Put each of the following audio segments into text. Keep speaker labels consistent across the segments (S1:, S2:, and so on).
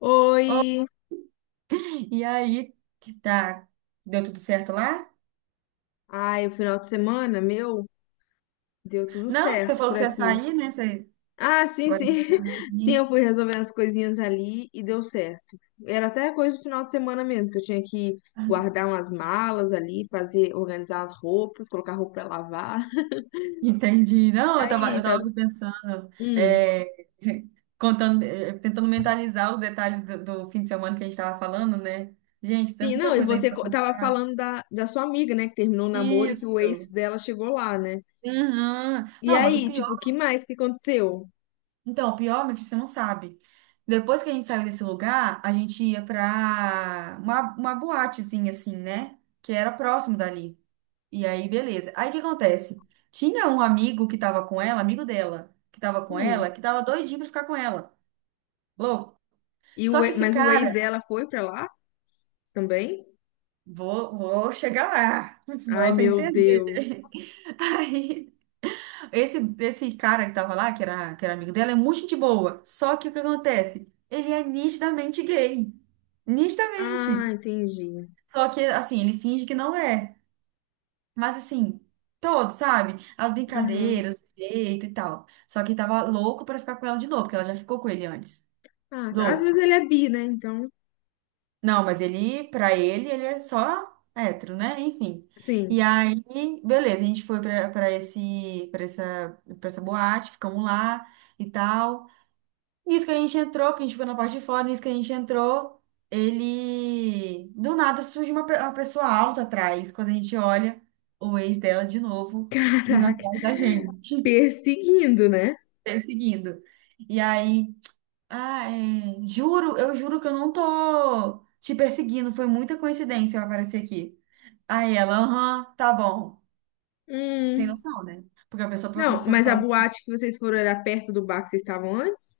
S1: Oi!
S2: E aí, que tá, deu tudo certo lá?
S1: Ai, o final de semana, meu, deu tudo
S2: Não, você
S1: certo
S2: falou
S1: por
S2: que você ia
S1: aqui.
S2: sair, né? Você
S1: Ah, sim,
S2: agora.
S1: sim. Sim, eu fui resolvendo as coisinhas ali e deu certo. Era até coisa do final de semana mesmo, que eu tinha que guardar umas malas ali, fazer, organizar as roupas, colocar roupa pra lavar.
S2: Entendi. Não, eu tava,
S1: Aí,
S2: eu tava
S1: tá.
S2: pensando,
S1: Hum.
S2: contando, tentando mentalizar os detalhes do fim de semana que a gente tava falando, né? Gente, tem
S1: Sim, não,
S2: tanta
S1: e
S2: coisa aí.
S1: tava falando da sua amiga, né, que terminou o namoro e que o ex
S2: Isso.
S1: dela chegou lá, né?
S2: Uhum.
S1: E
S2: Não, mas o
S1: aí,
S2: pior,
S1: tipo, o que mais que aconteceu?
S2: então, o pior, meu filho, você não sabe. Depois que a gente saiu desse lugar, a gente ia pra uma boatezinha assim, né? Que era próximo dali. E aí, beleza. Aí o que acontece? Tinha um amigo que tava com ela, amigo dela, que tava com
S1: Hum.
S2: ela, que tava doidinho pra ficar com ela. Louco. Só que esse
S1: Mas o ex
S2: cara,
S1: dela foi pra lá também?
S2: vou chegar lá,
S1: Ai,
S2: pra você
S1: meu
S2: entender.
S1: Deus.
S2: Aí, esse cara que tava lá, que era amigo dela, é muito gente boa. Só que o que acontece? Ele é nitidamente gay.
S1: Ah,
S2: Nitidamente.
S1: entendi.
S2: Só que, assim, ele finge que não é. Mas assim, todos, sabe? As
S1: Aham.
S2: brincadeiras, o jeito e tal. Só que tava louco pra ficar com ela de novo, porque ela já ficou com ele antes.
S1: Ah, tá. Às vezes
S2: Louco.
S1: ele é bi, né? Então,
S2: Não, mas ele, pra ele, ele é só hétero, né? Enfim. E
S1: sim.
S2: aí, beleza, a gente foi pra essa boate, ficamos lá e tal. Nisso que a gente entrou, que a gente ficou na parte de fora, nisso que a gente entrou, ele. Do nada surge uma pessoa alta atrás, quando a gente olha o ex dela de novo indo
S1: Caraca.
S2: atrás da gente,
S1: Perseguindo, né?
S2: perseguindo. E aí, ah, eu juro que eu não tô te perseguindo, foi muita coincidência eu aparecer aqui. Aí ela, aham, tá bom. Sem
S1: Hum.
S2: noção, né? Porque a pessoa, a
S1: Não,
S2: pessoa
S1: mas a
S2: fala,
S1: boate que vocês foram era perto do bar que vocês estavam antes?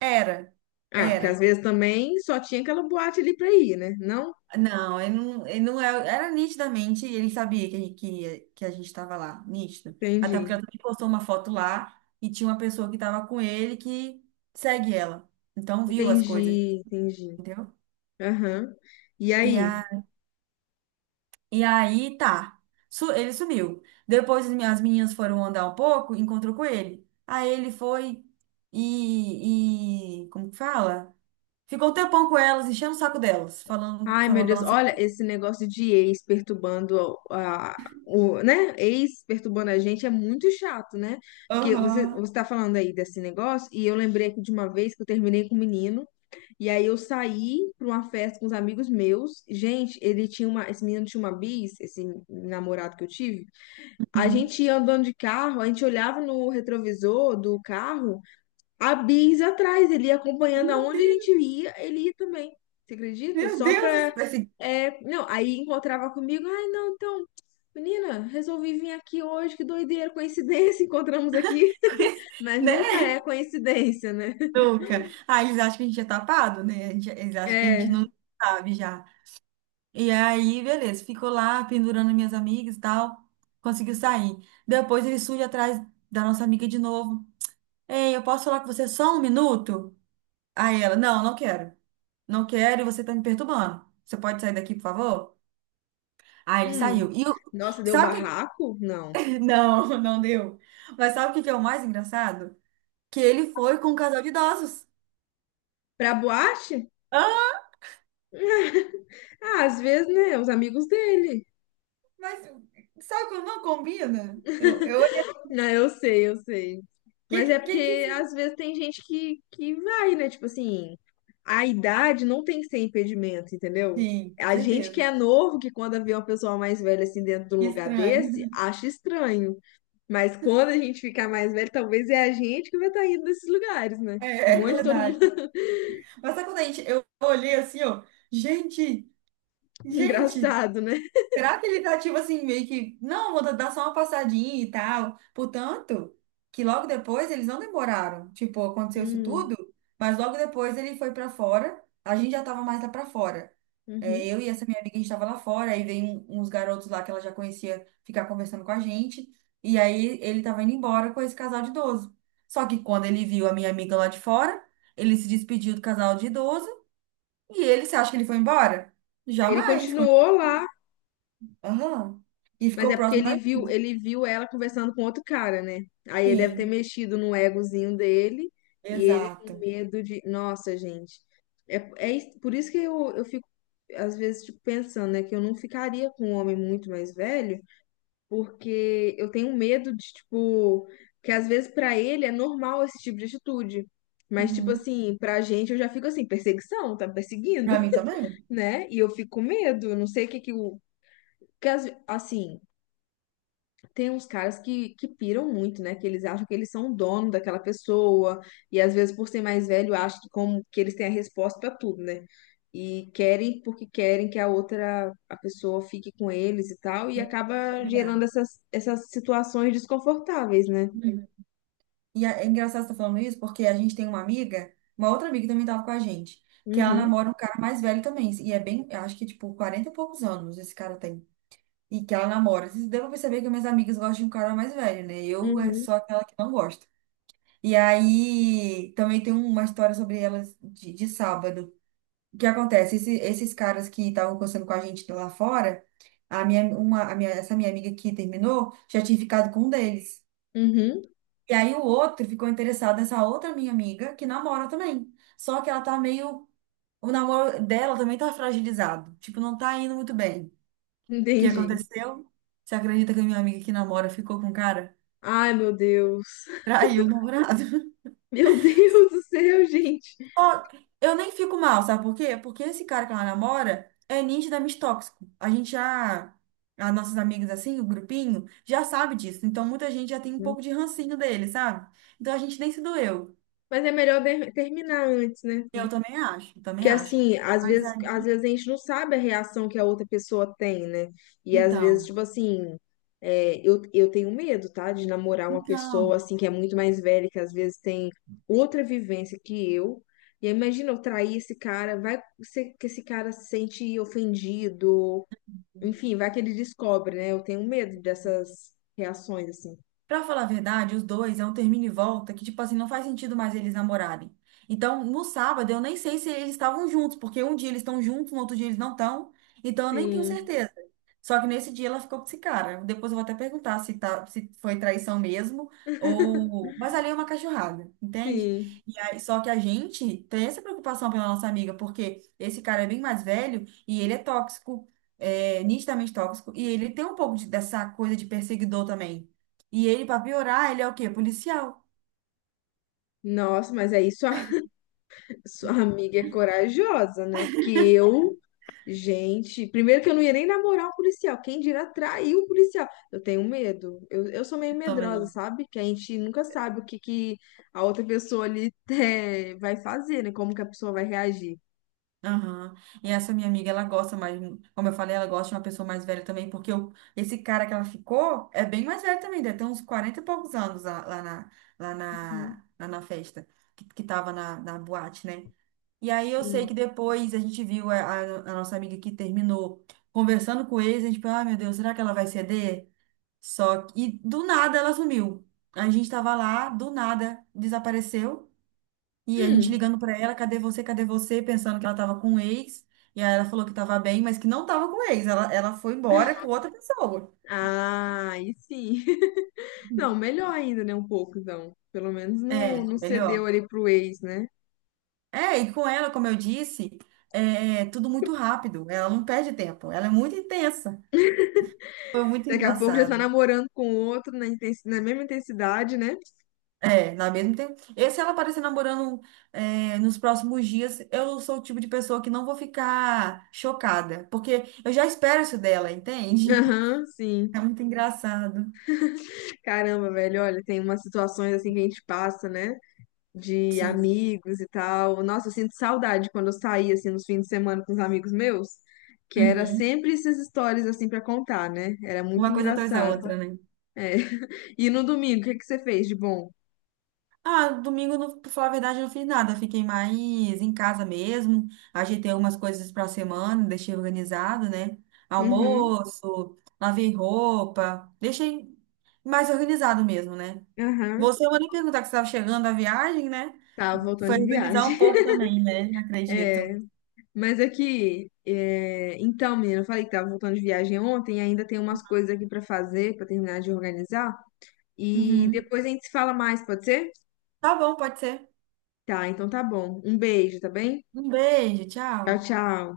S2: era,
S1: Ah, porque às
S2: era.
S1: vezes também só tinha aquela boate ali pra ir, né? Não?
S2: Não, ele não era nitidamente, ele sabia que a gente estava lá, nítido. Até
S1: Entendi.
S2: porque ela também postou uma foto lá e tinha uma pessoa que estava com ele que segue ela. Então viu as coisas,
S1: Entendi, entendi.
S2: entendeu?
S1: Aham. E
S2: E,
S1: aí?
S2: a, e aí, tá. Ele sumiu. Depois as meninas foram andar um pouco, encontrou com ele. Aí ele foi e como que fala? Ficou um tempão com elas, enchendo o saco delas, falando,
S1: Ai, meu
S2: falando da
S1: Deus,
S2: nossa.
S1: olha esse negócio de ex perturbando a- o, né? Ex perturbando a gente é muito chato, né? Porque você,
S2: Aham.
S1: você tá falando aí desse negócio, e eu lembrei aqui de uma vez que eu terminei com um menino, e aí eu saí pra uma festa com os amigos meus. Gente, ele tinha uma, esse menino tinha uma bis, esse namorado que eu tive. A gente ia andando de carro, a gente olhava no retrovisor do carro há bis atrás, ele ia acompanhando aonde a
S2: Uhum.
S1: gente ia, ele ia também. Você acredita?
S2: Meu
S1: Só
S2: Deus,
S1: pra.
S2: esse,
S1: É, não, aí encontrava comigo, ai, não, então, menina, resolvi vir aqui hoje, que doideira, coincidência, encontramos aqui. Mas
S2: né,
S1: nunca é coincidência, né?
S2: Luca? Ah, eles acham que a gente é tapado, né? Eles acham que a gente
S1: É.
S2: não sabe já. E aí, beleza, ficou lá pendurando minhas amigas e tal, conseguiu sair. Depois ele surge atrás da nossa amiga de novo. Ei, eu posso falar com você só um minuto? Aí ela, não, não quero. Não quero e você tá me perturbando. Você pode sair daqui, por favor? Aí ele
S1: Hum.
S2: saiu. E eu,
S1: Nossa, deu
S2: sabe o
S1: barraco? Não.
S2: que... Não, não deu. Mas sabe o que que é o mais engraçado? Que ele foi com um casal de idosos.
S1: Pra boate? Ah, às vezes, né? Os amigos dele.
S2: Mas sabe quando não combina? Eu olhei.
S1: Não, eu sei, eu sei.
S2: Que,
S1: Mas é
S2: que, que, que
S1: porque às
S2: esse-
S1: vezes tem gente que vai, né? Tipo assim, a idade não tem que ser impedimento, entendeu?
S2: Sim, com
S1: A gente que
S2: certeza.
S1: é novo, que quando vê uma pessoa mais velha assim dentro de um
S2: Que
S1: lugar desse,
S2: estranho.
S1: acha estranho. Mas quando a gente ficar mais velho, talvez é a gente que vai estar indo nesses lugares, né?
S2: É,
S1: Um
S2: é
S1: monte de todo mundo.
S2: verdade. Mas sabe quando a gente. Eu olhei assim, ó. Gente, gente.
S1: Engraçado, né?
S2: Será que ele tá tipo assim, meio que, não, vou dar só uma passadinha e tal? Portanto, que logo depois eles não demoraram. Tipo, aconteceu isso
S1: Hum,
S2: tudo, mas logo depois ele foi pra fora, a gente já tava mais lá pra fora. É,
S1: uhum.
S2: eu e essa minha amiga, a gente tava lá fora, aí veio uns garotos lá que ela já conhecia ficar conversando com a gente, e aí ele tava indo embora com esse casal de idoso. Só que quando ele viu a minha amiga lá de fora, ele se despediu do casal de idoso, e ele, você acha que ele foi embora?
S1: Ele
S2: Jamais.
S1: continuou lá.
S2: Aham. E
S1: Mas
S2: ficou
S1: é porque
S2: próximo da
S1: ele viu ela conversando com outro cara, né? Aí ele deve ter
S2: gente.
S1: mexido no egozinho dele e ele com
S2: Exato.
S1: medo de. Nossa, gente. Por isso que eu fico, às vezes, tipo, pensando, né? Que eu não ficaria com um homem muito mais velho, porque eu tenho medo de, tipo. Que às vezes pra ele é normal esse tipo de atitude. Mas, tipo
S2: Uhum.
S1: assim, pra gente eu já fico assim, perseguição, tá me perseguindo,
S2: Pra mim também.
S1: né? E eu fico com medo, eu não sei o que que o. Assim tem uns caras que piram muito, né? Que eles acham que eles são o dono daquela pessoa, e às vezes, por ser mais velho, acham que, como, que eles têm a resposta para tudo, né? E querem porque querem que a pessoa fique com eles e tal, e
S2: Sim.
S1: acaba gerando
S2: Obrigada.
S1: essas situações desconfortáveis, né?
S2: Uhum. E é engraçado você estar falando isso, porque a gente tem uma amiga, uma outra amiga que também estava com a gente, que ela
S1: Uhum,
S2: namora um cara mais velho também. E é bem, eu acho que tipo 40 e poucos anos esse cara tem. E que ela namora. Vocês devem perceber que minhas amigas gostam de um cara mais velho, né? Eu
S1: uhum,
S2: sou aquela que não gosta. E aí também tem uma história sobre elas de sábado. O que acontece? Esses caras que estavam conversando com a gente lá fora, a minha, uma, a minha, essa minha amiga que terminou já tinha ficado com um deles.
S1: uhum,
S2: E aí o outro ficou interessado nessa outra minha amiga que namora também. Só que ela tá meio. O namoro dela também tá fragilizado. Tipo, não tá indo muito bem. O que
S1: entendi.
S2: aconteceu? Você acredita que a minha amiga que namora ficou com um cara?
S1: Ai, meu Deus.
S2: Traiu o namorado.
S1: Meu Deus do céu, gente.
S2: Ó, eu nem fico mal, sabe por quê? Porque esse cara que ela namora é nitidamente tóxico. A gente já, as nossas amigas assim, o grupinho, já sabe disso. Então muita gente já tem um pouco de rancinho dele, sabe? Então a gente nem se doeu.
S1: Terminar antes, né?
S2: Eu também acho,
S1: Que
S2: também acho.
S1: assim,
S2: Mas
S1: às
S2: aí,
S1: vezes a gente não sabe a reação que a outra pessoa tem, né? E às vezes,
S2: então,
S1: tipo assim, é, eu tenho medo, tá? De namorar uma pessoa
S2: então.
S1: assim que é muito mais velha, que às vezes tem outra vivência que eu. E aí, imagina eu trair esse cara, vai ser que esse cara se sente ofendido, enfim, vai que ele descobre, né? Eu tenho medo dessas reações, assim.
S2: Pra falar a verdade, os dois é um termina e volta que, tipo assim, não faz sentido mais eles namorarem. Então, no sábado, eu nem sei se eles estavam juntos, porque um dia eles estão juntos, no outro dia eles não estão. Então, eu nem tenho
S1: Sim,
S2: certeza. Só que nesse dia ela ficou com esse cara. Depois eu vou até perguntar se, tá, se foi traição mesmo ou. Mas ali é uma cachorrada, entende?
S1: sim.
S2: E aí, só que a gente tem essa preocupação pela nossa amiga, porque esse cara é bem mais velho e ele é tóxico, nitidamente tóxico, e ele tem um pouco dessa coisa de perseguidor também. E ele, pra piorar, ele é o quê? Policial.
S1: Nossa, mas aí sua, sua amiga é corajosa, né? Porque eu. Gente, primeiro que eu não ia nem namorar um policial. Quem dirá trair um policial? Eu tenho medo. Eu sou meio medrosa,
S2: Também.
S1: sabe? Que a gente nunca sabe o que, que a outra pessoa ali vai fazer, né? Como que a pessoa vai reagir.
S2: Aham. E essa minha amiga, ela gosta mais, como eu falei, ela gosta de uma pessoa mais velha também, porque esse cara que ela ficou é bem mais velho também, deve ter uns 40 e poucos anos lá, lá na, lá
S1: Uhum,
S2: na, lá na festa, que tava na boate, né? E aí eu sei
S1: sim.
S2: que depois a gente viu a nossa amiga que terminou conversando com eles, a gente pensou, ah, meu Deus, será que ela vai ceder? E do nada ela sumiu. A gente tava lá, do nada desapareceu. E a gente
S1: Hum,
S2: ligando pra ela, cadê você, pensando que ela tava com o ex. E aí ela falou que tava bem, mas que não tava com o ex. Ela foi embora com outra pessoa.
S1: ah, aí sim. Não, melhor ainda, né? Um pouco, então. Pelo menos não,
S2: É,
S1: não cedeu
S2: melhor.
S1: ali pro ex, né?
S2: É, e com ela, como eu disse, é tudo muito rápido. Ela não perde tempo. Ela é muito intensa. Foi muito
S1: Daqui a pouco já tá
S2: engraçado.
S1: namorando com outro na, na mesma intensidade, né?
S2: É, na mesma tempo. E se ela aparecer namorando nos próximos dias, eu sou o tipo de pessoa que não vou ficar chocada. Porque eu já espero isso dela, entende?
S1: Aham, sim.
S2: É muito engraçado.
S1: Caramba, velho, olha, tem umas situações assim que a gente passa, né? De
S2: Sim.
S1: amigos e tal. Nossa, eu sinto saudade quando eu saía assim nos fins de semana com os amigos meus, que era
S2: Uhum.
S1: sempre essas histórias assim pra contar, né? Era muito
S2: Uma coisa atrás da
S1: engraçado.
S2: outra, né?
S1: É. E no domingo, o que é que você fez de bom?
S2: Ah, domingo, não, pra falar a verdade, eu não fiz nada. Fiquei mais em casa mesmo. Ajeitei algumas coisas pra semana, deixei organizado, né?
S1: Uhum,
S2: Almoço, lavei roupa, deixei mais organizado mesmo, né?
S1: aham.
S2: Eu vou nem perguntar que você estava chegando da viagem, né?
S1: Tava voltando
S2: Foi
S1: de
S2: organizar
S1: viagem.
S2: um pouco também, né?
S1: É,
S2: Acredito.
S1: mas aqui, é, então, menina, eu falei que tava voltando de viagem ontem, e ainda tem umas coisas aqui pra fazer, pra terminar de organizar. E
S2: Uhum.
S1: depois a gente se fala mais, pode ser?
S2: Tá bom, pode ser.
S1: Tá, então tá bom. Um beijo, tá bem?
S2: Um beijo,
S1: Tchau,
S2: tchau.
S1: tchau.